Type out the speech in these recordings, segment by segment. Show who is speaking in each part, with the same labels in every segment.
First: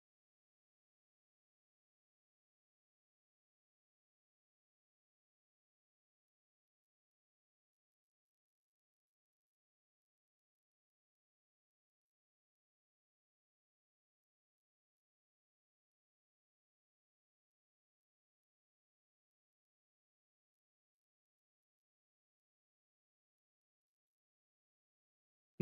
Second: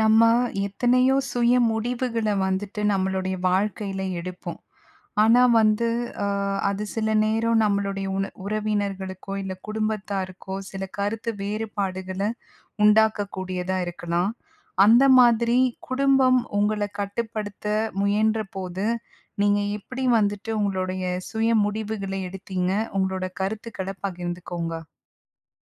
Speaker 1: நம்ம எத்தனையோ சுய முடிவுகள வந்துட்டு நம்மளுடைய வாழ்க்கையில எடுப்போம். ஆனா வந்து, அ அது சில நேரம் நம்மளுடைய உன உறவினர்களுக்கோ! இல்ல, குடும்பத்தாருக்கோ! சில கருத்து வேறுபாடுகள உண்டாக்கக்கூடியதா இருக்கலாம். அந்த மாதிரி குடும்பம் உங்கள கட்டுப்படுத்த முயன்றபோது, நீங்க எப்படி வந்துட்டு உங்களுடைய சுய முடிவுகள எடுத்தீங்க? உங்களோட கருத்துக்கள பகிர்ந்துக்கோங்க.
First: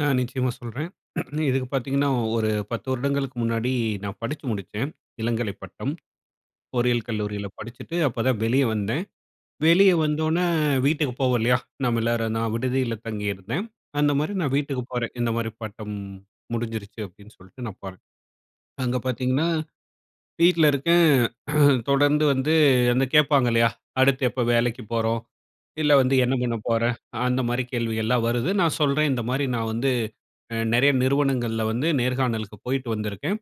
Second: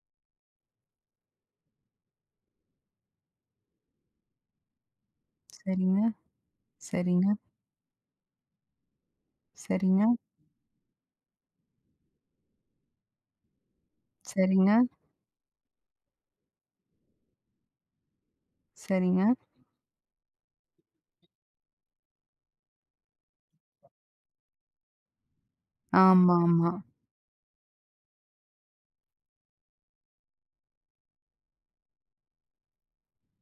Speaker 2: ம். நிச்சயமா சொல்றேன். இதுக்கு பாத்தீங்கன்னா, ஒரு 10 வருடங்களுக்கு முன்னாடி நான் படிச்சு முடிச்சேன், இளங்கலை பட்டம்.
Speaker 1: சரிங்க,
Speaker 2: பொறியியல்
Speaker 1: சரிங்க.
Speaker 2: கல்லூரியில படிச்சுட்டு, அப்பதான் வெளிய வந்தேன். வெளிய
Speaker 1: சரிங்க.
Speaker 2: வந்தோன்னே வீட்டுக்கு போவோம் இல்லையா? நாம எல்லாரும் நான் விடுதியில தங்கியிருந்தேன். அந்த மாரி நான்
Speaker 1: சரிங்க.
Speaker 2: வீட்டுக்குப் போறேன். "இந்த மாரி பட்டம் முடிஞ்சிருச்சு." அப்படின்னு சொல்லிட்டு நான் போறேன். அங்க
Speaker 1: சரிங்க.
Speaker 2: பாத்தீங்கன்னா, வீட்ல இருக்கேன். தொடர்ந்து வந்து அந்த கேப்பாங்க இல்லையா? அடுத்து எப்ப வேலைக்கு போறோம், இல்ல வந்து, "என்ன பண்ண
Speaker 1: ஆமாமா.
Speaker 2: போற?" அந்த மாரி கேள்விகள்லாம் வருது. நான் சொல்றேன், "இந்த மாரி நான் வந்து அ நெறைய நிறுவனங்கள்ல வந்து நேர்காணலுக்கு போய்ட்டு வந்துருக்கேன்.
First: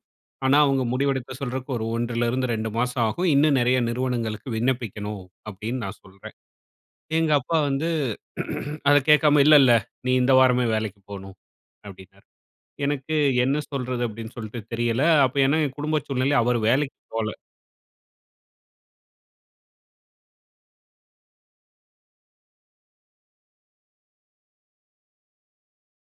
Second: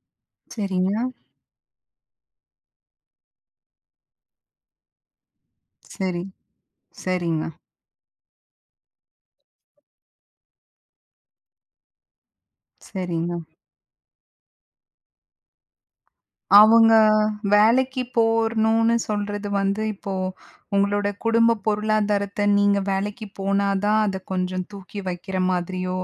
Speaker 2: ஆனா அவங்க
Speaker 1: சரிங்க.
Speaker 2: முடிவெடுக்க சொல்றக்கு ஒரு 1லிருந்து 2 மாசம் ஆகும். இன்னும் நெறைய நிறுவனங்களுக்கு விண்ணப்பிக்கணும்." அப்படின்னு நான்
Speaker 1: சரி.
Speaker 2: சொல்றேன். எங்க
Speaker 1: சரிங்க.
Speaker 2: அப்பா வந்து அத கேக்காம, "இல்லல்ல. நீ இந்த வாரமே வேலைக்கு போணும்." அப்படின்னாரு. எனக்கு,
Speaker 1: சரிங்க.
Speaker 2: "என்ன சொல்றது?" அப்படின்னு சொல்ட்டு தெரியல. அப்போ ஏன்னா, என் குடும்ப சூழ்நிலை. அவரு
Speaker 1: அவுங்க
Speaker 2: வேலைக்கு போல.
Speaker 1: வேலைக்கு போவணும்னு சொல்றது வந்து இப்போ, உங்களோட குடும்ப பொருளாதாரத்த நீங்க வேலைக்கு போனா தான் அத கொஞ்சம் தூக்கி வக்கிற மாதிரியோ!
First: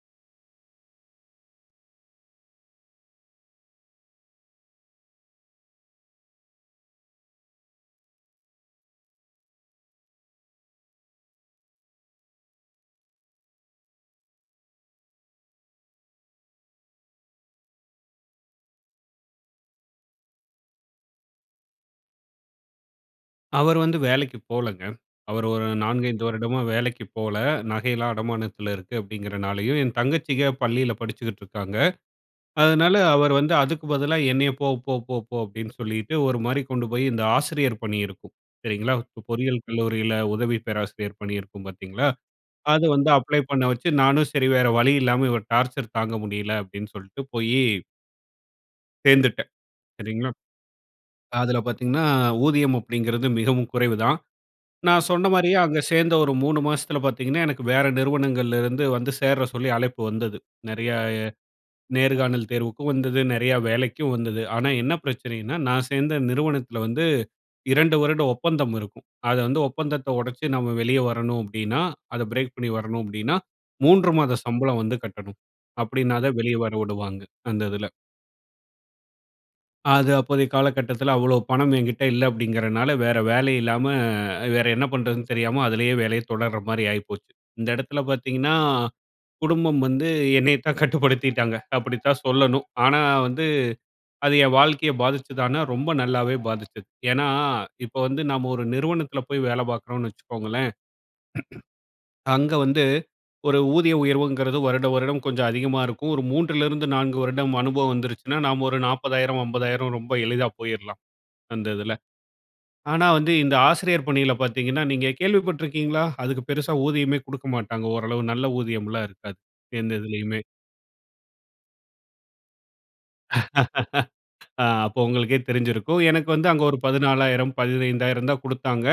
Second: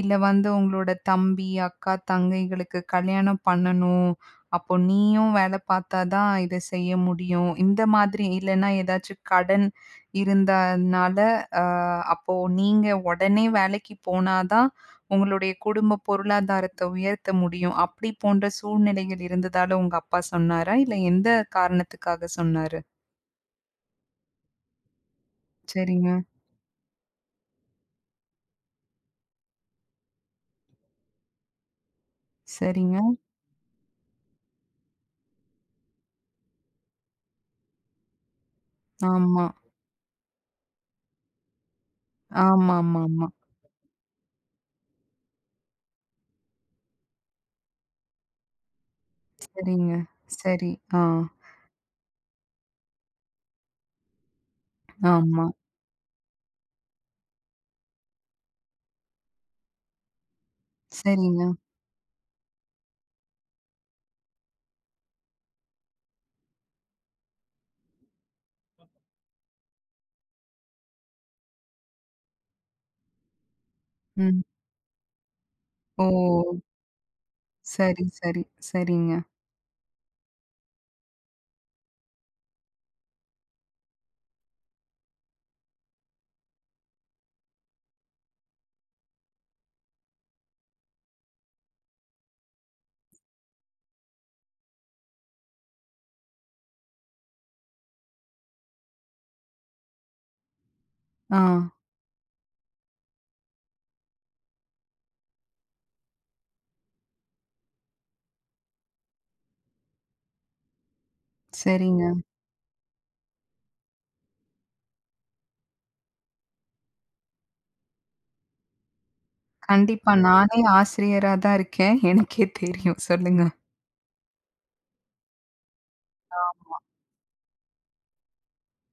Speaker 1: இல்ல வந்து, "உங்களோட தம்பி, அக்கா, தங்கைகளுக்கு கல்யாணம் பண்ணணும். அப்போ நீயும் வேல பாத்தாதான், இத செய்ய முடியும்." இந்த மாதிரி. இல்லனா ஏதாச்சும் கடன் இருந்தனால, அ அப்போ நீங்க ஒடனே வேலைக்கு போனா தான் உங்களுடைய குடும்ப பொருளாதாரத்த உயர்த்த முடியும். அப்படி போன்ற சூழ்நிலைகள் இருந்ததால, உங்க அப்பா சொன்னாரா? இல்ல எந்த காரணத்துக்காக சொன்னாரு?
Speaker 2: அவர் வந்து வேலைக்கு போலங்க. அவர் ஒரு 4, 5
Speaker 1: சரிங்க.
Speaker 2: வருடமா வேலைக்கிப் போல. நகையெல்லாம் அடமானத்தில இருக்கு. அப்டிங்கிறனாலயோ என் தங்கச்சிக பள்ளியில படிச்சுக்கிட்டுருக்காங்க. அதனால,
Speaker 1: சரிங்க.
Speaker 2: அவர் வந்து அதுக்கு பதிலா என்னைய போ போ போ போ அப்டின்னு சொல்லிட்டு ஒருமாரி கொண்டு போயி, இந்த ஆசிரியர் பணியிருக்கும் சரிங்களா! இப்போ
Speaker 1: ஆமா.
Speaker 2: பொறியியல் கல்லூரியில உதவி பேராசிரியர் பணியிருக்கும் பாத்தீங்களா! அது வந்து
Speaker 1: ஆமாமாமா.
Speaker 2: அப்ளே பண்ண வச்சு நானும் சரி வேற வழி இல்லாம, இவர் டார்ச்சர் தாங்கமுடியல அப்டின்னு சொல்ட்டு போயி சேர்ந்துட்டேன்.
Speaker 1: சரிங்க.
Speaker 2: சரிங்களா?
Speaker 1: சரி. ஆ
Speaker 2: அதில பார்த்தீங்கன்னா, ஊதியம் அப்டிங்கிறது மிகவும் குறைவுதான். நான்
Speaker 1: ஆமா.
Speaker 2: சொன்னமாரியே அங்க சேர்ந்த ஒரு 3 மாசத்தில பார்த்தீங்கன்னா, எனக்கு வேற நிறுவனங்கள்லருந்து வந்து சேர சொல்லி அழைப்பு வந்தது. நிறையா
Speaker 1: சரிங்க.
Speaker 2: நேர்காணல் தேர்வுக்கும் வந்தது. நிறையா வேலைக்கும் வந்தது. ஆனா, என்ன பிரச்சனையின்னா, நான் சேர்ந்த நிறுவனத்தில வந்து 2 வருட ஒப்பந்தம் இருக்கும். அத வந்து ஒப்பந்தத்த ஒடச்சு, நம்ம வெளிய வரணும் அப்டின்னா, அத பிரேக் பண்ணி வரணும் அப்டின்னா, 3 மாத
Speaker 1: ம்.
Speaker 2: சம்பளம் வந்து கட்டணும். அப்டினாதான்
Speaker 1: ஓ!
Speaker 2: வெளிய வர விடுவாங்க. அந்த இதுல
Speaker 1: சரி, சரி, சரிங்க.
Speaker 2: அது அப்போதைய காலகட்டத்துல அவ்ளோ பணம் என்கிட்ட இல்ல அப்டிங்கிறனால, வேற வேலை இல்லாம, வேற என்ன பண்ணுறதுன்னு தெரியாம அதுலே வேலைய தொடர்றமாரி ஆயிப்போச்சு. இந்த இடத்துல பார்த்தீங்கன்னா, குடும்பம் வந்து என்னைய தான் கட்டுப்படுத்திட்டாங்க. அப்டித்தான் சொல்லணும். ஆனா, வந்து அது என் வாழ்க்கைய பாதிச்சுதானா, ரொம்ப நல்லாவே பாதிச்சது. ஏன்னா, இப்ப வந்து நம்ம ஒரு நிறுவனத்தில போய் வேல பார்க்குறோன்னு வச்சுக்கோங்களேன்.
Speaker 1: ஆ.
Speaker 2: அங்க வந்து ஒரு ஊதிய உயர்வுங்கிறது வருடம், வருடம் கொஞ்சம் அதிகமா இருக்கும். ஒரு 3 லிருந்து 4 வருடம் அனுபவம் வந்துருச்சுனா, நாம் ஒரு 40000, 50000 ரொம்ப எளிதா போயிர்லாம். அந்த இதுல.
Speaker 1: சரிங்க.
Speaker 2: ஆனா, வந்து இந்த ஆசிரியர் பணியில பார்த்தீங்கன்னா நீங்க கேள்விப்பட்ருக்கீங்களா? அதுக்கு பெருசா ஊதியமே குடுக்க மாட்டாங்க. ஓரளவு நல்ல ஊதியம்லாம் இருக்காது. எந்த
Speaker 1: கண்டிப்பா.
Speaker 2: இதிலயுமே.
Speaker 1: நானே ஆசிரியரா தான் இருக்கேன். எனக்கே தெரியும் சொல்லுங்க.
Speaker 2: ஆ அப்ப உங்களுக்கே தெரிஞ்சிருக்கும். எனக்கு வந்து அங்க ஒரு
Speaker 1: ஆமா.
Speaker 2: 14000, 15000 தான் குடுத்தாங்க.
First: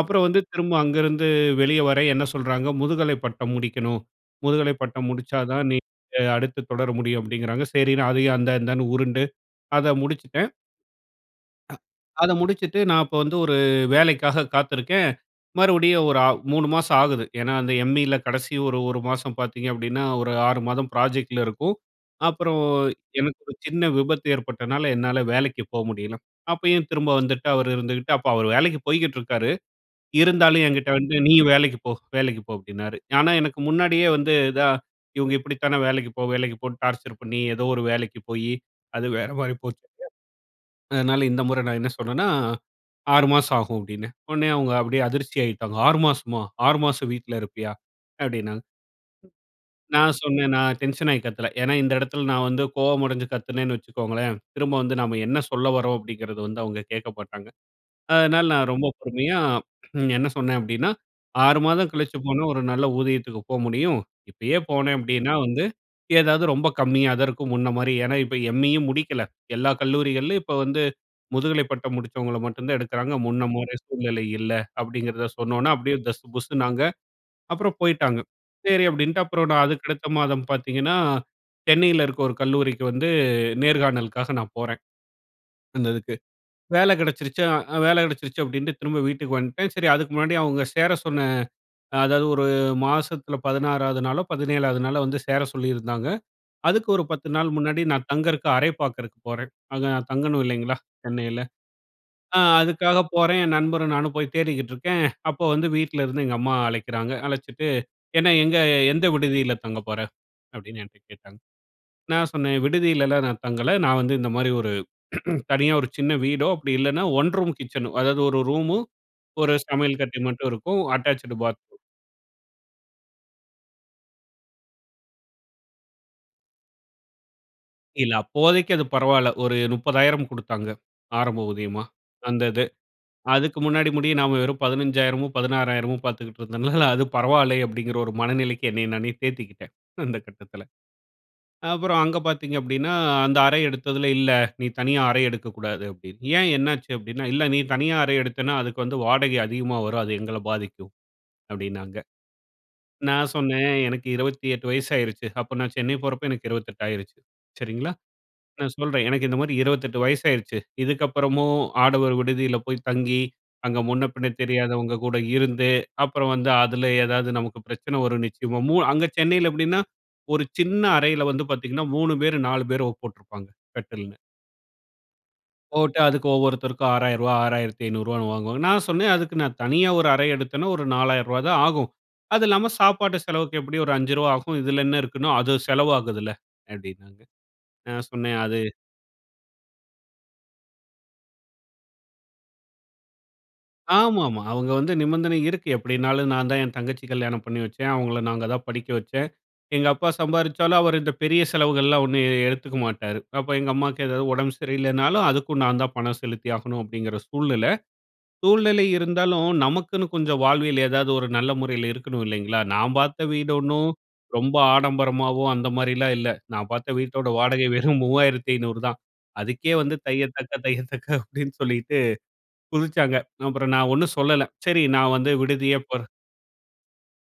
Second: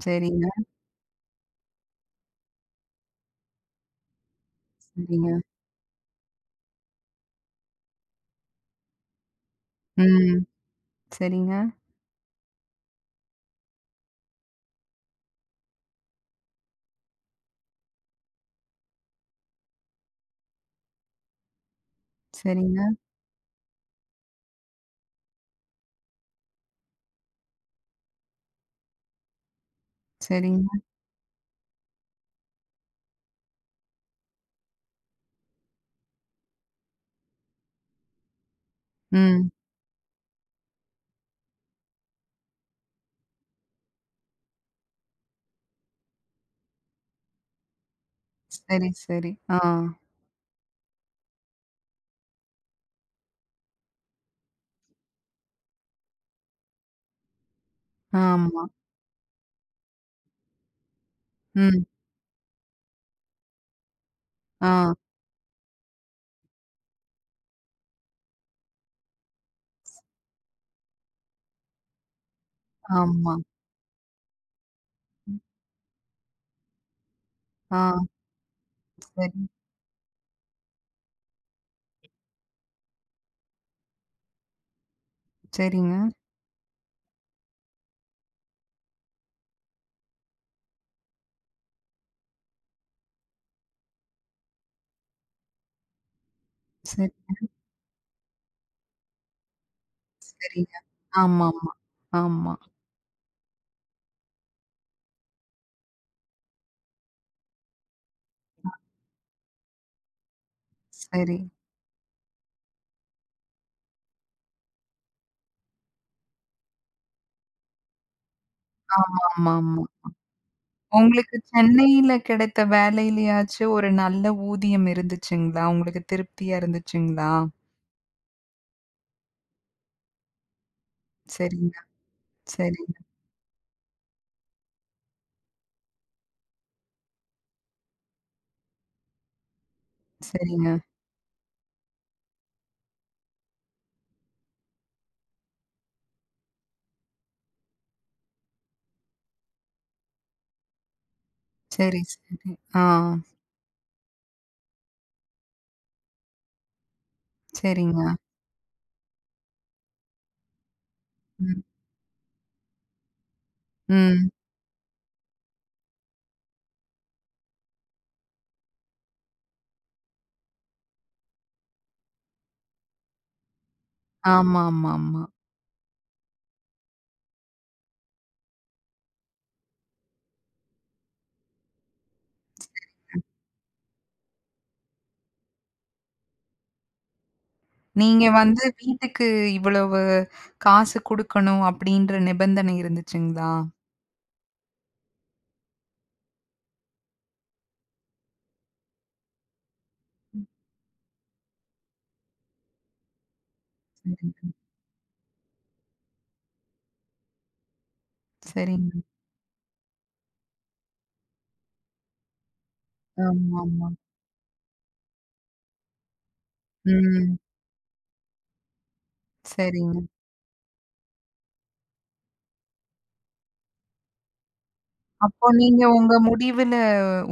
Speaker 2: அப்புறம் வந்து
Speaker 1: சரிங்க.
Speaker 2: திரும்ப அங்கருந்து வெளியே வர என்ன சொல்றாங்க, முதுகலைப் பட்டம் முடிக்கணும். முதுகலைப் பட்டம்
Speaker 1: சரிங்க.
Speaker 2: முடிச்சாதான் நீங்க, அடுத்து தொடர முடியும். அப்டிங்கிறாங்க. சரின்னு அதையும் அந்த அந்தான்னு உருண்டு, அத
Speaker 1: ம்.
Speaker 2: முடிச்சிட்டேன்.
Speaker 1: சரிங்க.
Speaker 2: அ அத முடிச்சுட்டு, நான் அப்பவந்து ஒரு வேலைக்காக காத்துருக்கேன். மறுபடியும் ஒரு ஆ 3 மாசம் ஆகுது. ஏன்னா, அந்த எம்இல கடைசி ஒரு ஒரு மாசம் பார்த்தீங்க அப்டின்னா, ஒரு 6 மாதம் ப்ராஜெக்ட்ல இருக்கும். அப்புறம்
Speaker 1: சரிங்க.
Speaker 2: எனக்கு ஒரு சின்ன விபத்து ஏற்பட்டனால, என்னால வேலைக்கு போ முடியல. அப்பயும் திரும்ப வந்துட்டு அவரு இருந்துகிட்டு, அப்ப அவரு வேலைக்கி போய்க்கிட்டு இருக்காரு, இருந்தாலும்
Speaker 1: சரிங்க.
Speaker 2: என்கிட்ட வந்து நீயும் வேலைக்கு போ வேலைக்கு போஅ, ப்டின்னாரு. ஆனா, எனக்கு முன்னாடியே வந்து இதா இவுங்க இப்பிடித்தான வேலைக்கு போ! லைக்குபோன்னு டார்ச்சர் பண்ணி, எதோ ஒரு வேலைக்கு போயி, அது
Speaker 1: ம்.
Speaker 2: வேறமாரி போச்சு. அதனால இந்த முற நான் என்ன சொன்னன்னா, 6 மாசம் ஆகும் அப்டின்னே. உடனே அவுங்க அப்டியே அதிர்ச்சியாகிட்டாங்க. 6 மாசமா? 6 மாசம் வீட்ல இருப்பியா? அப்டின்னாங்க.
Speaker 1: சரி, சரி, ஆ.
Speaker 2: நான் சொன்னேன். நான் டென்ஷன் ஆயி கத்தல. ஏன்னா, இந்த இடத்தில நான் வந்து கோபமடஞ்சு கத்துனேன்னு வச்சுக்கோங்களேன், திரும்ப வந்து நம்ம என்ன சொல்ல வரோம் அப்டிங்கிறத வந்து அவுங்க கேட்க மாட்டாங்க. அதனால
Speaker 1: ஆமா.
Speaker 2: நான் ரொம்ப பொறுமையா ம் என்ன சொன்னேன் அப்டின்னா, 6
Speaker 1: ம்.
Speaker 2: மாதம் கழிச்சு போனா, ஒரு நல்ல ஊதியத்துக்கு போ முடியும். இப்பயே போனேன்
Speaker 1: ஆ.
Speaker 2: அப்டின்னா வந்து, ஏதாவது ரொம்ப கம்மியா தான் இருக்கும். முன்னமாரி ஏன்னா, இப்ப எம்.இயும் முடிக்கல. எல்லா கல்லூரிகள்லயும் இப்ப வந்து முதுகலை பட்டம் முடித்தவங்கள மட்டுந்தான் எடுக்கிறாங்க.
Speaker 1: ஆமா.
Speaker 2: முன்னமாரி சூழ்நிலை இல்ல. அப்டிங்கிறத
Speaker 1: ம்.
Speaker 2: சொன்னவுன, அப்டியே தஸ் புஸ்ஸூனாங்க.
Speaker 1: ஆ,
Speaker 2: அப்புறம் போயிட்டாங்க. சரி அப்டின்ட்டு
Speaker 1: சரி.
Speaker 2: அப்புறம் நான் அதுக்கு அடுத்த மாதம் பார்த்தீங்கன்னா, சென்னையில இருக்க ஒரு கல்லூரிக்கு வந்து, நேர்காணலுக்காக நான் போறேன், அந்த
Speaker 1: சரிங்க.
Speaker 2: இதுக்கு. வேல கிடச்சிருச்சு ஆ வேல கிடைச்சிருச்சு அப்டின்ட்டு, திரும்ப வீட்டுக்கு வந்டேன். சரி அதுக்கு முன்னாடி அவுங்க சேர சொன்ன அ அதாவது ஒரு மாசத்துல 16 ஆவது நாளோ, 17 ஆவது நாளோ! வந்து சேர சொல்லியிருந்தாங்க. அதுக்கு ஒரு
Speaker 1: சரி.
Speaker 2: 10 நாள் முன்னாடி நான் தங்கிறக்கு அரை பார்க்கிறக்கு போறேன். அங்க நான் தங்கணும்
Speaker 1: சரிங்க.
Speaker 2: இல்லேங்களா? சென்னையில.
Speaker 1: ஆமாமா,
Speaker 2: அ
Speaker 1: ஆமா.
Speaker 2: அதுக்காக போறேன் என் நண்பரும், நானும் போயி தேடிக்கிட்டுருக்கேன். அப்போ வந்து வீட்ல இருந்து எங்க அம்மா அழைக்கிறாங்க. அழைச்சுட்டு, என்ன எங்க
Speaker 1: ஓ.
Speaker 2: எந்த விடுதியில தங்க போற. அப்டின்னு என்ட்ட கேட்டாங்க.
Speaker 1: சரி.
Speaker 2: நான் சொன்னேன், விடுதியிலலாம் நான் தங்கல. நான் வந்து இந்தமாரி ஒரு தனியா ஒரு சின்ன வீடோ! அப்டி இல்லன்னா, 1 ரூம் கிச்சனு. அதாவது ஒரு ரூமு, ஒரு
Speaker 1: ஆமாமாமா.
Speaker 2: சமையல் கட்டு மட்டும் இருக்கும். அட்டாச்சுடு
Speaker 1: உங்களுக்கு
Speaker 2: பாத்ரூம்.
Speaker 1: சென்னையில கிடைத்த வேலையிலயாச்சும் ஒரு நல்ல ஊதியம் இருந்துச்சுங்களா? உங்களுக்கு திருப்தியா இருந்துச்சுங்களா?
Speaker 2: இல்ல அப்போதைக்கு அது பரவால்ல. ஒரு 30,000 குடுத்தாங்க. ஆரம்ப
Speaker 1: சரிங்கன்னா,
Speaker 2: ஊதியமா. அந்த இது.
Speaker 1: சரிங்.
Speaker 2: அதுக்கு முன்னாடி முடிய நாம வெறும் 15000மோ 16000மோ பார்த்துக்குட்டு இருந்தனால, அது பரவால்லை அப்டிங்கற ஒரு மனநிலைக்கு என்னை நானே தேத்திக்கிட்டேன், அந்த கட்டத்தில.
Speaker 1: சரிங்க.
Speaker 2: அப்புறம் அங்க பார்த்தீங்க அப்டின்னா, அந்த அறை எடுத்ததில இல்ல. நீ தனியா அறை எடுக்கக்கூடாது அப்டின்னு. ஏன் என்ன ஆச்சு? அப்படீன்னா இல்ல நீ தனியா அறை எடுத்தன்னா, அதுக்கு வந்து வாடகை அதிகமா வரும். அது எங்கள பாதிக்கும் அப்டின்னாங்க.
Speaker 1: சரி, சரி, ஆ.
Speaker 2: நான் சொன்னேன் எனக்கு 28 வயசாயிருச்சு. அப்போ நான் சென்னை போறப்போ எனக்கு 28 ஆயிருச்சு, சரிங்களா?
Speaker 1: சரிங்க.
Speaker 2: நான் சொல்றேன், எனக்கு இந்த மாதிரி 28 வயசாயிருச்சு இதுக்கப்புறமும்
Speaker 1: ம்.
Speaker 2: ஆடவர் விடுதியில போய் தங்கி, அங்க முன்னபின்ன
Speaker 1: ம்.
Speaker 2: தெரியாதவங்க கூட இருந்து, அப்புறம் வந்து அதில ஏதாது நமக்கு பிரச்சனை வரும் நிச்சயமா! மூ அங்க சென்னையில எப்டின்னா, ஒரு சின்ன அறையில வந்து பார்த்தீங்கன்னா 3 பேர், 4 பேரோ, போட்ருப்பாங்க கட்டில்னு.
Speaker 1: ஆமாமா, ஆமா.
Speaker 2: போட்டு அதுக்கு ஒவ்வொருத்தருக்கும் ரூ.6000 6500 வான்னு வாங்குவாங்க. நான் சொன்னேன், அதுக்கு நான் தனியா 1 அறை எடுத்தேன்னா ஒரு ரூ.4000 தான் ஆகும். அது இல்லாம சாப்பாட்டு
Speaker 1: சரிங்க.
Speaker 2: செலவுக்கு எப்டியும் ஒரு ரூ.5 ஆகும். இதில என்ன இருக்குன்னா, அது செலவு ஆகுதுல்ல? அப்டின்னாங்க. நான்
Speaker 1: நீங்க
Speaker 2: சொன்னேன் அது
Speaker 1: வந்து வீட்டுக்கு இவ்வளவு காசு குடுக்கணும் அப்படீன்ற நிபந்தனை இருந்ததுச்சுங்ளா?
Speaker 2: ஆமாமா. அவங்க வந்து நிபந்தனை இருக்கு எப்டினாலும், நான்தான் என் தங்கச்சி கல்யாணம் பண்ணி வச்சேன். அவங்கள நாங்க தான் படிக்க வச்சேன். எங்க அப்பா
Speaker 1: ம்.
Speaker 2: சம்பாரிச்சாலும், அவரு இந்த பெரிய செலவுகள்லாம் ஒண்ணும் எ எடுத்துக்க மாட்டாரு. அப்ப எங்க அம்மாக்கு ஏதாவது
Speaker 1: ம்ஹ்ம்.
Speaker 2: உடம்பு சரியில்லைனாலும், அதுக்கும் நான் தான் பணம் செலுத்தி ஆகணும். அப்டிங்கிற சூழ்நிலை. சூழ்நிலை
Speaker 1: சரிங்க.
Speaker 2: இருந்தாலும் நமக்குன்னு கொஞ்சம் வாழ்வில் ஏதாவது ஒரு நல்ல முறையில இருக்கணும் இல்லைங்களா? நான் பார்த்த வீடு ஒண்ணும்
Speaker 1: ஆமாமா.
Speaker 2: ரொம்ப ஆடம்பரமாவோ, அந்த மாரிலாம் இல்ல. நான் பார்த்த வீட்டோட
Speaker 1: ம்.
Speaker 2: வாடகை வெறும் 3500 தான். அதுக்கே வந்து
Speaker 1: சரிங்க.
Speaker 2: தைய தக்க, தையத்தக்க அப்டின்னு சொல்லிட்டு குதிச்சாங்க. அப்புறம் நான் ஒண்ணும் சொல்லல. சரி நான் வந்து
Speaker 1: அப்போ
Speaker 2: விடுதியே
Speaker 1: நீங்க
Speaker 2: போறேன்.
Speaker 1: உங்க முடிவுல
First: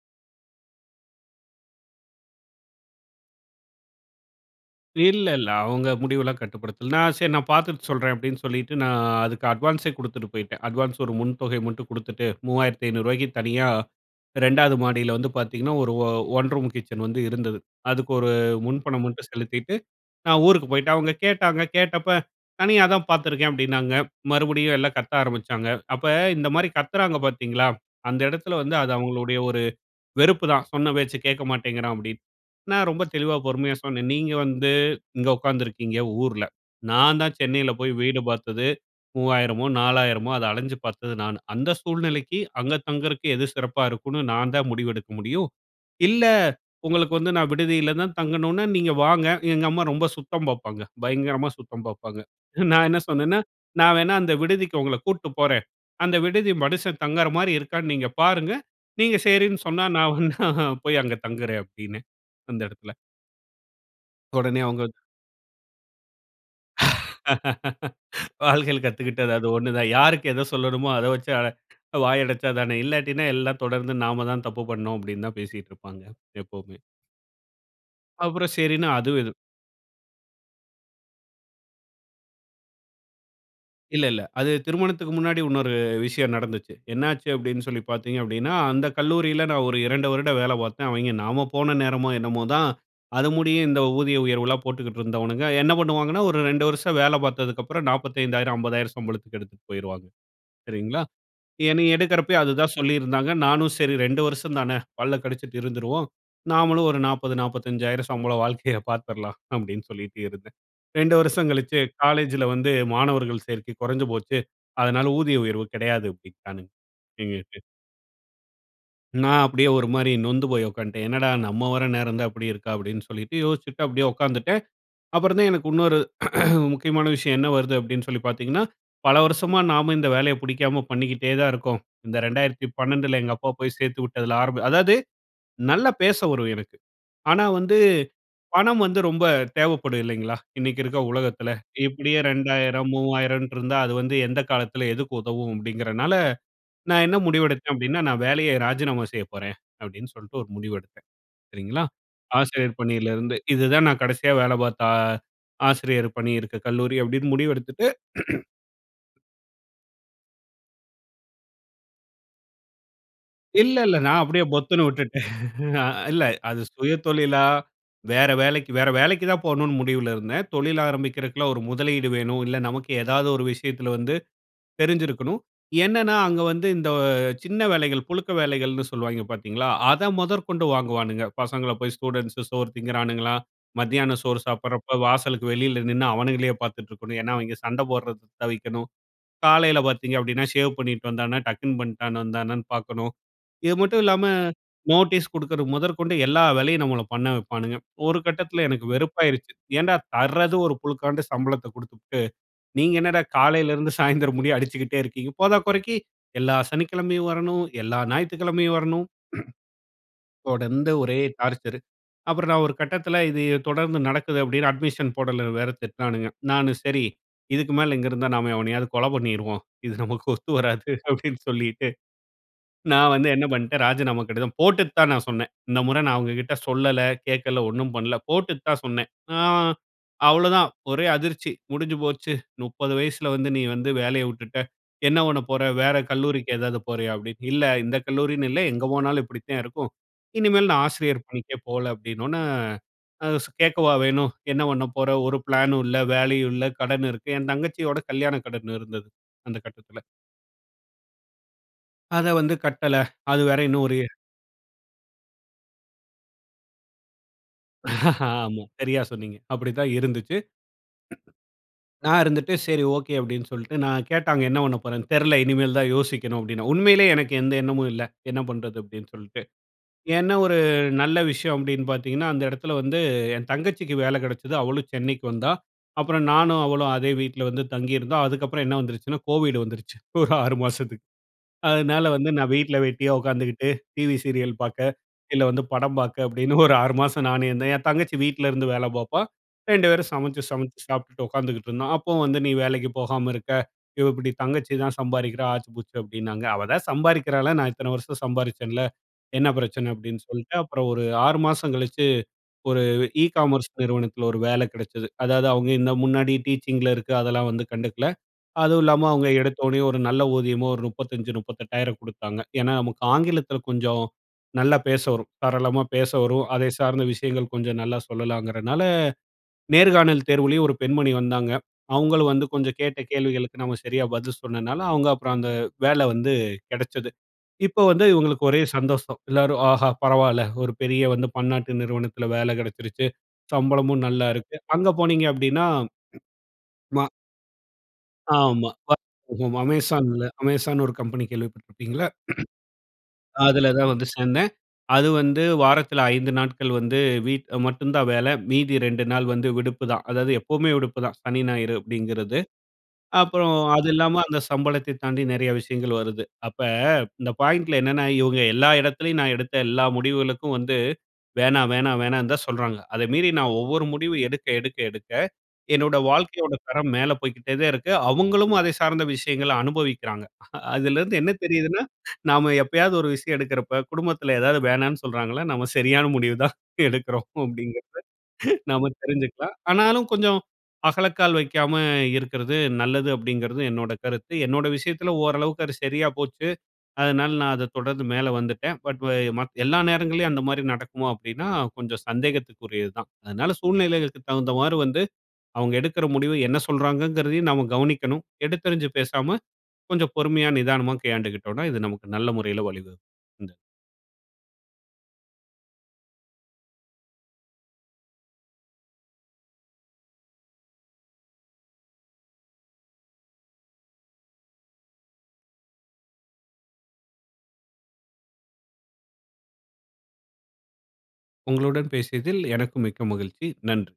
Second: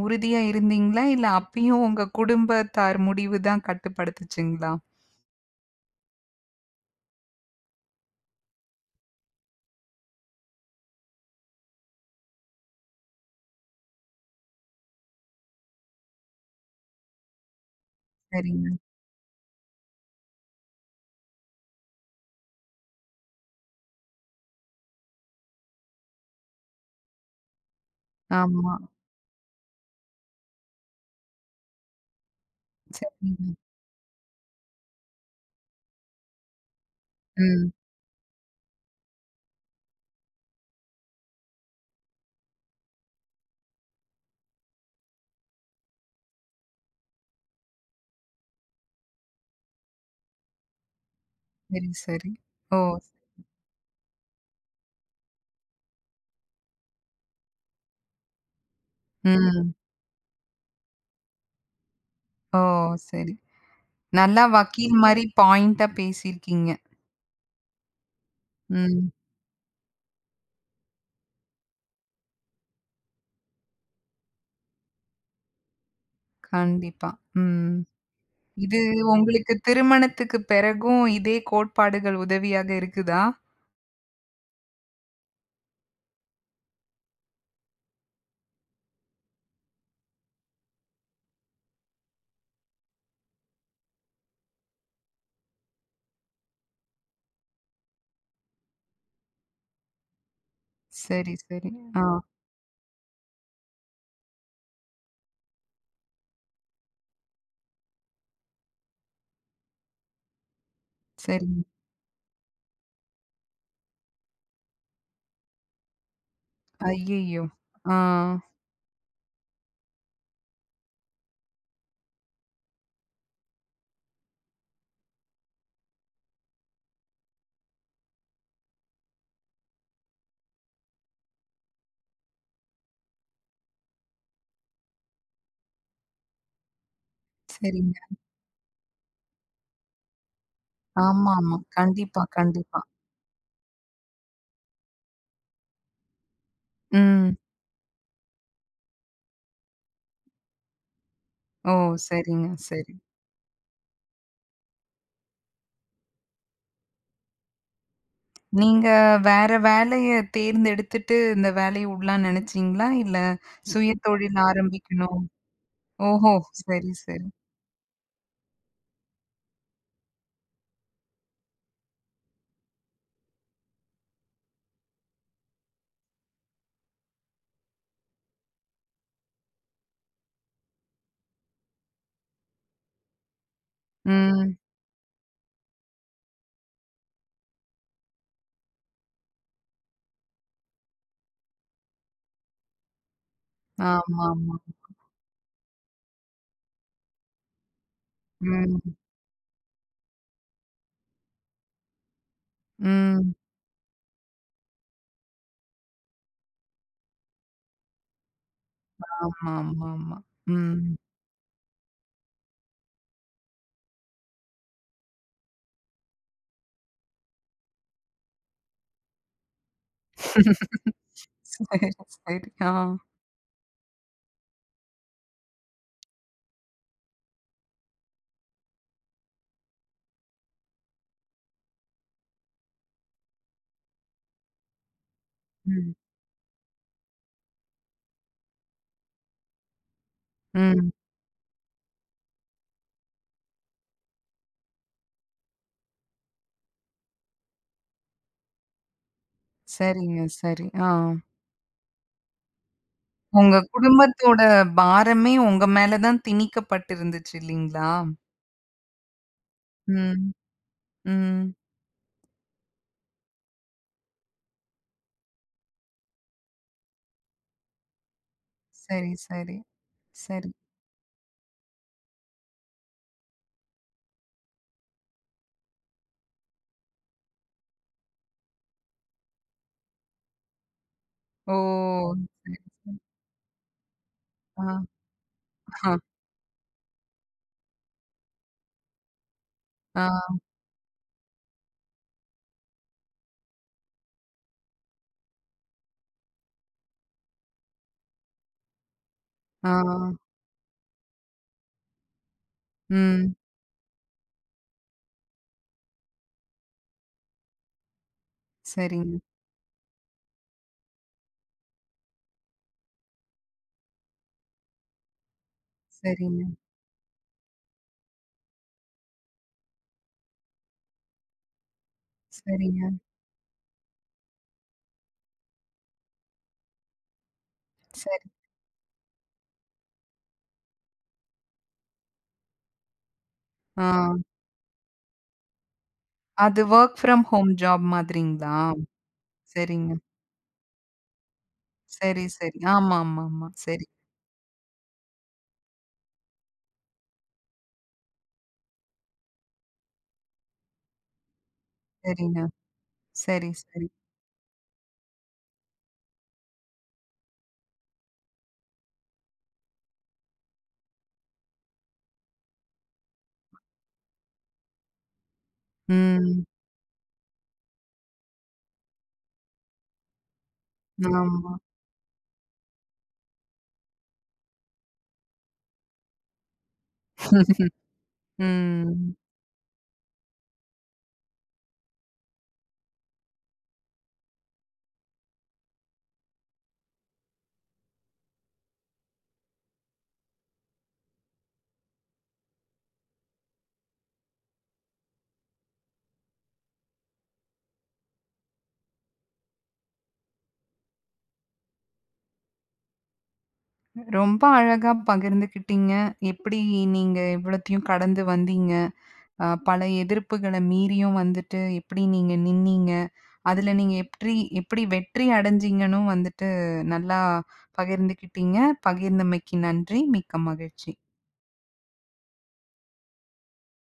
Speaker 1: உறுதியா இருந்தீங்களா? இல்ல அப்பயும் உங்க குடும்பத்தார் முடிவு தான் கட்டுப்படுத்துச்சுங்ளா?
Speaker 2: இல்ல, இல்ல, அவங்க முடிவெல்லாம் கட்டுப்படுத்தல. நான் சரி நான் பாத்துட்டு சொல்றேன். அப்டின்னு சொல்லிட்டு நான் அதுக்கு அட்வான்ஸே குடுத்துட்டு போய்டேன். அட்வான்ஸே ஒரு முன்தொகை மட்டும் குடுத்துட்டு ரூ.3500 க்கு தனியா 2 வது மாடியில வந்து பார்த்தீங்கன்னா, ஒரு ஒ 1 ரூம் கிட்சன் வந்து இருந்தது. அதுக்கு ஒரு
Speaker 1: சரிங்க.
Speaker 2: முன்பணம் மட்டும் செலுத்திட்டு. நான் ஊருக்கு போய்டேன். அவங்க கேட்டாங்க. கேட்டப்ப தனியா தான் பார்த்துருக்கேன் அப்டின்னாங்க. மறுபடியும் எல்லாம் கத்த ஆரம்பிச்சாங்க. அப்ப இந்த மாரி கத்துறாங்க பார்த்தீங்களா? அந்த இடத்தில வந்து
Speaker 1: ஆமா.
Speaker 2: அது அவங்களுடைய ஒரு வெறுப்புதான் சொன்ன பேச்சு கேட்க மாட்டேங்கிறான் அப்டின்னு. நான் ரொம்ப தெளிவா
Speaker 1: சரி.
Speaker 2: பொறுமையா சொன்னேன் நீங்க வந்து இங்க உட்காந்துருக்கீங்க, ஊர்ல. நான் தான் சென்னையில
Speaker 1: ம்.
Speaker 2: போய் வீடு பார்த்தது 3000மோ 4000மோ அத அலஞ்சு பார்த்தது நான். அந்த சூழ்நிலைக்கு அங்க தங்குறதுக்கு எது சிறப்பா இருக்கும்ன்னு நான் தான் முடிவெடுக்க முடியும். இல்ல உங்களுக்கு வந்து நான் விடுதியில தான் தங்கணும்னா, நீங்க வாங்க எங்க அம்மா ரொம்ப சுத்தம் பாப்பாங்க பயங்கரமா சுத்தம்
Speaker 1: சரி,
Speaker 2: பாப்பாங்க.
Speaker 1: சரி. ஓ!
Speaker 2: நான் என்ன சொன்னேன்னா, நான் வேணா அந்த விடுதிக்கு உங்கள கூட்டு போறேன். அந்த விடுதி மனுஷன் தங்கற மாரி இருக்கான்னு நீங்க பாருங்க. நீங்க சரின்னு
Speaker 1: ம்.
Speaker 2: சொன்னா நான் வேனா போய் அங்க தங்குறேன் அப்படின்னு
Speaker 1: ஓ!
Speaker 2: அந்த இடத்தில.
Speaker 1: சரி நல்லா
Speaker 2: உடனே அவங்க
Speaker 1: வக்கீல் மாரி பாயிண்ட்டா பேசிருக்கீங்க.
Speaker 2: வாழ்கையில
Speaker 1: ம்.
Speaker 2: கத்துக்கிட்டது அது ஒண்ணு தான். யாருக்கு எதை சொல்லணுமோ, அத வெச்சு அத வாய் அடைச்சா தானே! இல்லாட்டினா எல்லாம் தொடர்ந்து நாம தான் தப்பு பண்ணோம். அப்டின்னு தான் பேசிட்டு இருப்பாங்க எப்பவுமே.
Speaker 1: கண்டிப்பா. ம்
Speaker 2: அப்புறம்
Speaker 1: இது
Speaker 2: சரின்னு அதுவும் இது
Speaker 1: உங்களுக்கு திருமணத்துக்கு பிறகும் இதே கோட்பாடுகள் உதவியாக இருக்குதா?
Speaker 2: இல்ல, இல்ல. அது திருமணத்துக்கு முன்னாடி இன்னொரு விஷயம் நடந்துச்சு. என்னாச்சு அப்படின்னு சொல்லி பார்த்தீங்க அப்படின்னா, அந்த கல்லூரியில நான் ஒரு 2 வருடம் வேலை பார்த்தேன். அவெய்ங்கே நம்ம போன நேரமோ என்னமோதான், அது முடியும் இந்த ஊதிய உயர்வுலாம் போட்டுக்கிட்டு இருந்தவனுங்க, என்ன பண்ணுவாங்கன்னா ஒரு 2 வருஷம் வேலை பார்த்ததுக்கப்பறம் 40000, 50000 சம்பளத்துக்கு எடுத்துட்டு போயிருவாங்க, சரிங்களா?
Speaker 1: சரி, சரி.
Speaker 2: என்னய
Speaker 1: ஆ.
Speaker 2: எடுக்குறப்பயும் அது தான் சொல்லியிருந்தாங்க. நானும், "சரி 2 வருஷம் தான பல்ல கடிச்சுட்டு இருந்துருவோம். நாமளும் ஒரு 40, 450000 சம்பளம் வாழ்க்கைய பார்த்துறலாம்." அப்படினு சொல்லிட்டு இருந்தேன். 2 வருஷம்
Speaker 1: சரிங்க.
Speaker 2: கழிச்சு காலேஜ்‌ல வந்து, "மாணவர்கள் சேர்க்கை கொறைஞ்சு போச்சு, அதனால ஊதிய உயர்வு கெடையாது" அப்படிட்டானுங்க.
Speaker 1: அய்யய்யோ.
Speaker 2: [unintelligible]
Speaker 1: ஆ.
Speaker 2: நான் அப்டியே ஒரு மாரி நொந்து போய் உக்காந்துட்டேன். என்னடா நம்ம வர்ற நேரம் தான் இப்டி இருக்கா? அப்டின்னு சொல்லிட்டு யோசிச்சுட்டு அப்படியே உக்காந்துட்டேன். அப்புறம் தான் எனக்கு இன்னொரு முக்கியமான விஷயம் என்ன வருது? அப்படின்னு சொல்லி பார்த்தீங்கன்னா? பல வருஷமா நாம இந்த வேலைய புடிக்காம பண்ணிக்கிட்டே தான் இருக்கோம். இந்த 2012ல எங்க அப்பா போய் சேர்த்து விட்டதுல ஆரம்ப அதாவது நல்லா பேச வரும் எனக்கு, ஆனா வந்து
Speaker 1: சரிங்க.
Speaker 2: பணம் வந்து ரொம்ப தேவைப்படும் இல்லைங்களா? இன்னைக்கு இருக்கிற
Speaker 1: ஆமா,
Speaker 2: உலகத்துல.
Speaker 1: ஆமா.
Speaker 2: "இப்படியே
Speaker 1: கண்டிப்பா, கண்டிப்பா.
Speaker 2: 2000 3000ட்டு இருந்தா, அது வந்து எந்த காலத்துல, எதுக்கு உதவும்?"அப்படிங்கிறதுனால, நான் என்ன
Speaker 1: ம்.
Speaker 2: முடிவெடுத்தேன் அப்படின்னா, "நான் வேலைய ராஜினாமா செய்ய போறேன்." அப்படின்னு சொல்லிட்டு ஒரு முடிவு எடுத்தேன்,
Speaker 1: ஓ!
Speaker 2: சரிங்களா?
Speaker 1: சரிங்க,
Speaker 2: ஆசிரியர்
Speaker 1: சரி.
Speaker 2: பணியிலிருந்து, இதுதான் நான் கடைசியா வேலை பார்த்த, ஆசிரியர் பணி இருக்க கல்லூரி அப்படின்னு முடிவு எடுத்துட்டு,
Speaker 1: நீங்க வேற வேலைய தேர்ந்தெடுத்துட்டு இந்த வேலைய விடலான்னு நெனச்சீங்களா? இல்ல
Speaker 2: இல்ல, இல்ல நான்
Speaker 1: சுயதொழில்
Speaker 2: அப்படியே பொத்துன்னு
Speaker 1: ஆரம்பிக்கணும்
Speaker 2: விட்டுட்டேன் அ இல்ல
Speaker 1: ஓஹோ!
Speaker 2: அது
Speaker 1: சரி, சரி.
Speaker 2: சுயதொழிலா? வேற வேலைக்கு வேற வேலைக்கு தான் போணும்னு முடிவுல இருந்தேன். தொழில் ஆரம்பிக்கிறதுக்குலாம் ஒரு முதலீடு வேணும், இல்ல நமக்கு ஏதாவது ஒரு விஷயத்துல வந்து தெரிஞ்சிருக்கணும். என்னன்னா அங்க வந்து இந்த சின்ன வேலைகள், புழுக்க வேலைகள்ன்னு சொல்லுவாய்ங்க பார்த்தீங்களா, அத முதற்கொண்டு வாங்குவானுங்க. பசங்கள போய் ஸ்டூடண்ட்ஸ் சோறு திங்கிறானுங்களா, மத்தியானம் சோறு
Speaker 1: ம்.
Speaker 2: சாப்பிடுறப்ப வாசலுக்கு வெளியில நின்னு அவனுங்களையே பார்த்துட்டு இருக்கணும். ஏன்னா அவிங்க சண்ட போடுறத தவிர்க்கணும். காலையில பார்த்தீங்க அப்படின்னா, ஷேவ் பண்ணிட்டு வந்தானா, டக்கிங் பண்ணிட்டு வந்தானான்னு பார்க்கணும். இது மட்டும் இல்லாம
Speaker 1: ஆமா, ஆமா.
Speaker 2: நோட்டீஸ் கொடுக்குறது முதற்கொண்டு எல்லா வேலையும் நம்மல பண்ண வைப்பானுங்க. ஒரு கட்டத்துல எனக்கு
Speaker 1: ம்.
Speaker 2: வெறுப்பாயிருச்சு. ஏன்டா தர்றது ஒரு புழுக்காண்டு சம்பளத்த கொடுத்துபுட்டு, நீங்க என்னடா
Speaker 1: ம்.
Speaker 2: காலையில இருந்து சாயந்தரம் முடிய அடிச்சிக்கிட்டே இருக்கீங்க. போதாக்குறைக்கு எல்லா சனிக்கிழமையும் வரணும். எல்லா ஞாயித்துக்கிழமையும் வரணும்.
Speaker 1: ஆமா, ஆமா, ஆமா.
Speaker 2: தொடர்ந்து
Speaker 1: ம்.
Speaker 2: ஒரே டார்ச்சரு. அப்பறம் நான் ஒரு கட்டத்துல இது தொடர்ந்து நடக்குது, அப்படினு அட்மிஷன் போடலன்னு வேற திட்னானுங்க. நான் சரி இதுக்கு மேல இங்க இருந்தா நாம எவனையாவது கொல பண்ணிருவோம். இது நமக்கு ஒத்து வராது அப்டின்னு சொல்லிட்டு.
Speaker 1: சரி, சரி. ஆ.
Speaker 2: நான் வந்து என்ன பண்ணிட்டேன் ராஜினாமா கடிதம் போட்டுட்டுதான் நான் சொன்னேன். இந்த முற நான் அவுங்க கிட்ட சொல்லல, கேட்கல, ஒண்ணும் பண்ணல போட்டுட்டு தான் சொன்னேன். ஆ அவ்வளோதா ஒரே அதிர்ச்சி, "முடிஞ்சு போச்சு, 30 வயசுல வந்து நீ வந்து வேலைய விட்டுட்ட. என்ன பண்ண போற?
Speaker 1: ம்.
Speaker 2: வேற கல்லூரிக்கு ஏதாவது போறயா?" அப்படின்னு. "இல்ல இந்த கல்லூரின்னு இல்ல எங்க போனாலும் இப்டித்தாந் இருக்கும். இனிமேல் நான்
Speaker 1: ம்.
Speaker 2: ஆசிரியர் பணிக்கே போல." அப்படின்னோடனே, அ ஸ் கேட்கவா வேணும், "என்ன பண்ண போற? ஒரு ப்ளானும் இல்ல, வேலையும் இல்ல கடன் இருக்கு." என் தங்கச்சியோட கல்யாண கடன் இருந்தது. அந்த கட்டத்தில,
Speaker 1: சரிங்க. சரி, ஆ.
Speaker 2: அத வந்து கட்டல. அது
Speaker 1: உங்க
Speaker 2: வேற இன்னும் ஒரு
Speaker 1: குடும்பத்தோட பாரமே உங்க மேலதான் திணிக்கப்பட்டிருந்துச்சு இல்லீங்களா?
Speaker 2: ஆமா. சரியா சொன்னீங்க. அப்டிதான்
Speaker 1: ம்,
Speaker 2: இருந்துச்சு.
Speaker 1: ம்.
Speaker 2: நான் இருந்துட்டு சரி, ஓகே. அப்டின்னு சொல்டு நான் கேட்டாங்க என்ன பண்ண போறேன்னு, "தெரில. இனிமேல் தான் யோசிக்கணும்." அப்டின்னே. உண்மையிலே எனக்கு எந்த எண்ணமும் இல்ல. என்ன பண்றது? அப்டின்னு
Speaker 1: சரி,
Speaker 2: சொல்டு.
Speaker 1: சரி,
Speaker 2: ஏன்னா
Speaker 1: சரி.
Speaker 2: ஒரு நல்ல விஷயம் அப்டின்னு பார்த்தீங்கன்னா, அந்த இடத்தில வந்து, என் தங்கச்சிக்கு வேல கிடைச்சது. அவளும் சென்னைக்கு வந்தா. அப்பறம் நானும், அவளும் அதே வீட்ல வந்து தங்கியிருந்தோம். அதுக்கப்பறம் என்ன வந்துருச்சுனா, கோவிட் வந்துருச்சு. ஒரு 6 மாசத்துக்கு
Speaker 1: ஓ!
Speaker 2: அதனால வந்து நான்
Speaker 1: சரி,
Speaker 2: வீட்ல
Speaker 1: சரி.
Speaker 2: வெட்டியா உட்காந்துக்கிட்டு, டிவி சீரியல்
Speaker 1: ஆம்,
Speaker 2: பார்க்க, இல்ல வந்து
Speaker 1: அஹா.
Speaker 2: படம் பாக்க, அப்டின்னு ஒரு 6 மாசம் நான் என்னா என் தங்கச்சி வீட்ல இருந்து வேல பார்ப்பா, 2
Speaker 1: ஆ.
Speaker 2: பேரும் சமைச்சு சமைச்சு சாப்புட்டுட உட்காந்துகிட்டு இருந்தோம். அப்புவும் வந்து நீ வேலைக்கி போகாம இருக்க, இவ இப்டி தங்கச்சி தான் சம்பாதிக்கிறா! ஆச்சு பூச்சு அப்டின்னாங்க. அவ தான் சம்பாதிக்கிறால்ல. நான் இத்தன வருஷம் சம்பாதித்தேன்ல. என்ன பிரச்சன
Speaker 1: ஆ.
Speaker 2: அப்டின்னு சொல்டு, அப்புறம் ஒரு 6 மாசம் கழிச்சு, ஒரு இ
Speaker 1: ம்.
Speaker 2: காமர்ஸ் நிறுவனத்தில ஒரு வேல கிடைச்சது. அதாவது, அவுங்க இன்ன முன்னாடி டீச்சிங்க்ல இருக்க, அதெல்லாம் வந்து கண்டுக்கல. அதுவும் இல்லாம
Speaker 1: சரிங்க.
Speaker 2: அவுங்க எடுத்தோனே, ஒரு நல்ல ஊதியமோ ஒரு 35, 38,000 குடுத்தாங்க. ஏன்னா, நமக்கு ஆங்கிலத்தில கொஞ்சம், நல்லா பேச வரும். சரளமா பேச வரும்.
Speaker 1: சரிங்க.
Speaker 2: அதே சார்ந்த விஷயங்கள் கொஞ்சம் நல்லா சொல்லலாங்கிறனால, நேர்காணல் தேர்வுலயும் 1 பெண்மணி வந்தாங்க. அவுங்களும் வந்து கொஞ்சம்
Speaker 1: சரிங்க.
Speaker 2: கேட்ட கேள்விகளுக்கு நாம சரியா பதில் சொன்னனால, அவுங்க அப்புறம் அந்த வேல வந்து கிடச்சது. இப்போ வந்து
Speaker 1: சரி.
Speaker 2: இவுங்களுக்கு ஒரே சந்தோஷம். எல்லாரும், "ஆஹா! பரவால்ல. ஒரு பெரிய வந்து பன்னாட்டு நிறுவனத்தில வேல கிடைச்சிருச்சு. சம்பளமும்
Speaker 1: ஆ.
Speaker 2: நல்லா இருக்கு." அங்க போனீங்க அப்டின்னா
Speaker 1: அது ஒர்க்
Speaker 2: மா
Speaker 1: ஃப்ரம் ஹோம் ஜாப் மாதிரிங்களா?
Speaker 2: ஆமா. ஒர்க் ஃப்ரம் ஹோம்
Speaker 1: சரிங்க.
Speaker 2: Amazonல Amazon ஒரு கம்பெனி கேள்விப்பட்ருப்பீங்கல்ல.
Speaker 1: சரி, சரி, ஆமாமா, ஆமா.
Speaker 2: அதில
Speaker 1: சரி.
Speaker 2: தான் வந்து சேர்ந்தேன். அது வந்து வாரத்தில 5 நாட்கள் வந்து வீட் மட்டுந்தான் வேல. மீதி 2 நாள் வந்து விடுப்புதான். அதாவது, எப்பவுமே விடுப்புதான். சனி, ஞாயிறு
Speaker 1: சரிங்க.
Speaker 2: அப்டிங்கிறது.
Speaker 1: சரி,
Speaker 2: அப்புறம் அது
Speaker 1: சரி.
Speaker 2: இல்லாம அந்த சம்பளத்தை தாண்டி நெறைய விஷயங்கள் வருது. அப்ப இந்த பாயிண்ட்ல என்னன்னா, இவுங்க எல்லா இடத்திலேயும் நான் எடுத்த எல்லா முடிவுகளுக்கும் வந்து வேணாம் வேணாம், வேணான்தான் சொல்றாங்க. அதை மீறி நான் ஒவ்வொரு முடிவு எடுக்க, எடுக்க, எடுக்க என்னோட
Speaker 1: ம்.
Speaker 2: வாழ்க்கையோட தரம் மேலே போய்க்கிட்டேதேன் இருக்கு. அவுங்களும் அதை சார்ந்த விஷயங்கள அனுபவிக்கிறாங்க. அதிலருந்து என்ன
Speaker 1: ஆமா.
Speaker 2: தெரியுதுன்னா, நாம எப்பயாவது ஒரு விஷயம் எடுக்கிறப்ப குடும்பத்தில எதாவது வேணான்னு சொல்கிறாங்களா நம்ம சரியான முடிவுதான் எடுக்கிறோம், அப்பிடிங்கிறத நாம
Speaker 1: ம்.
Speaker 2: தெரிஞ்சிக்லாம். ஆனாலும் கொஞ்சம் அகலக்கால் வைக்காம, இருக்கிறது நல்லது அப்டிங்கிறது என்னோட கருத்து. என்னோட விஷயத்தில ஓரளவுக்கு அது சரியா போச்சு. அதனால நான் அத தொடர்ந்து மேல வந்துட்டேன். பட் வ மத் எல்லா நேரங்கள்லையும் அந்தமாரி நடக்குமோ அப்டின்னா, கொஞ்சம் சந்தேகத்திற்கு உரியது தான். அதனால சூழ்நிலைகளுக்கு தகுந்தமாரி வந்து அவுங்க எடுக்கிற முடிவு என்ன சொல்றாங்கிறதையும் நம்ம கவனிக்கணும். எடுத்தெரிஞ்சு பேசாம, கொஞ்சம் பொறுமையா, நிதானமா கையாண்டுக்கிட்டோன்னா, இது நமக்கு நல்ல முறையில வழிவகு இந்த
Speaker 1: ரொம்ப அழகா பகிர்ந்துகிட்டீங்க. எப்டி நீங்க இவ்வளத்தையும் கடந்து வந்தீங்க. அ பல எதிர்ப்புகள மீறியும் வந்துட்டு, எப்டி நீங்க நின்னீங்க. அதுல நீங்க எப்ரீ எப்டி வெற்றி அடஞ்சீங்கன்னு வந்துட்டு நல்லா பகிர்ந்துக்கிட்டிங்க. பகிர்ந்தமைக்கு நன்றி. மிக்க மகிழ்ச்சி.
Speaker 2: உங்களுடன் பேசியதில் எனக்கும் மிக்க மகிழ்ச்சி. நன்றி.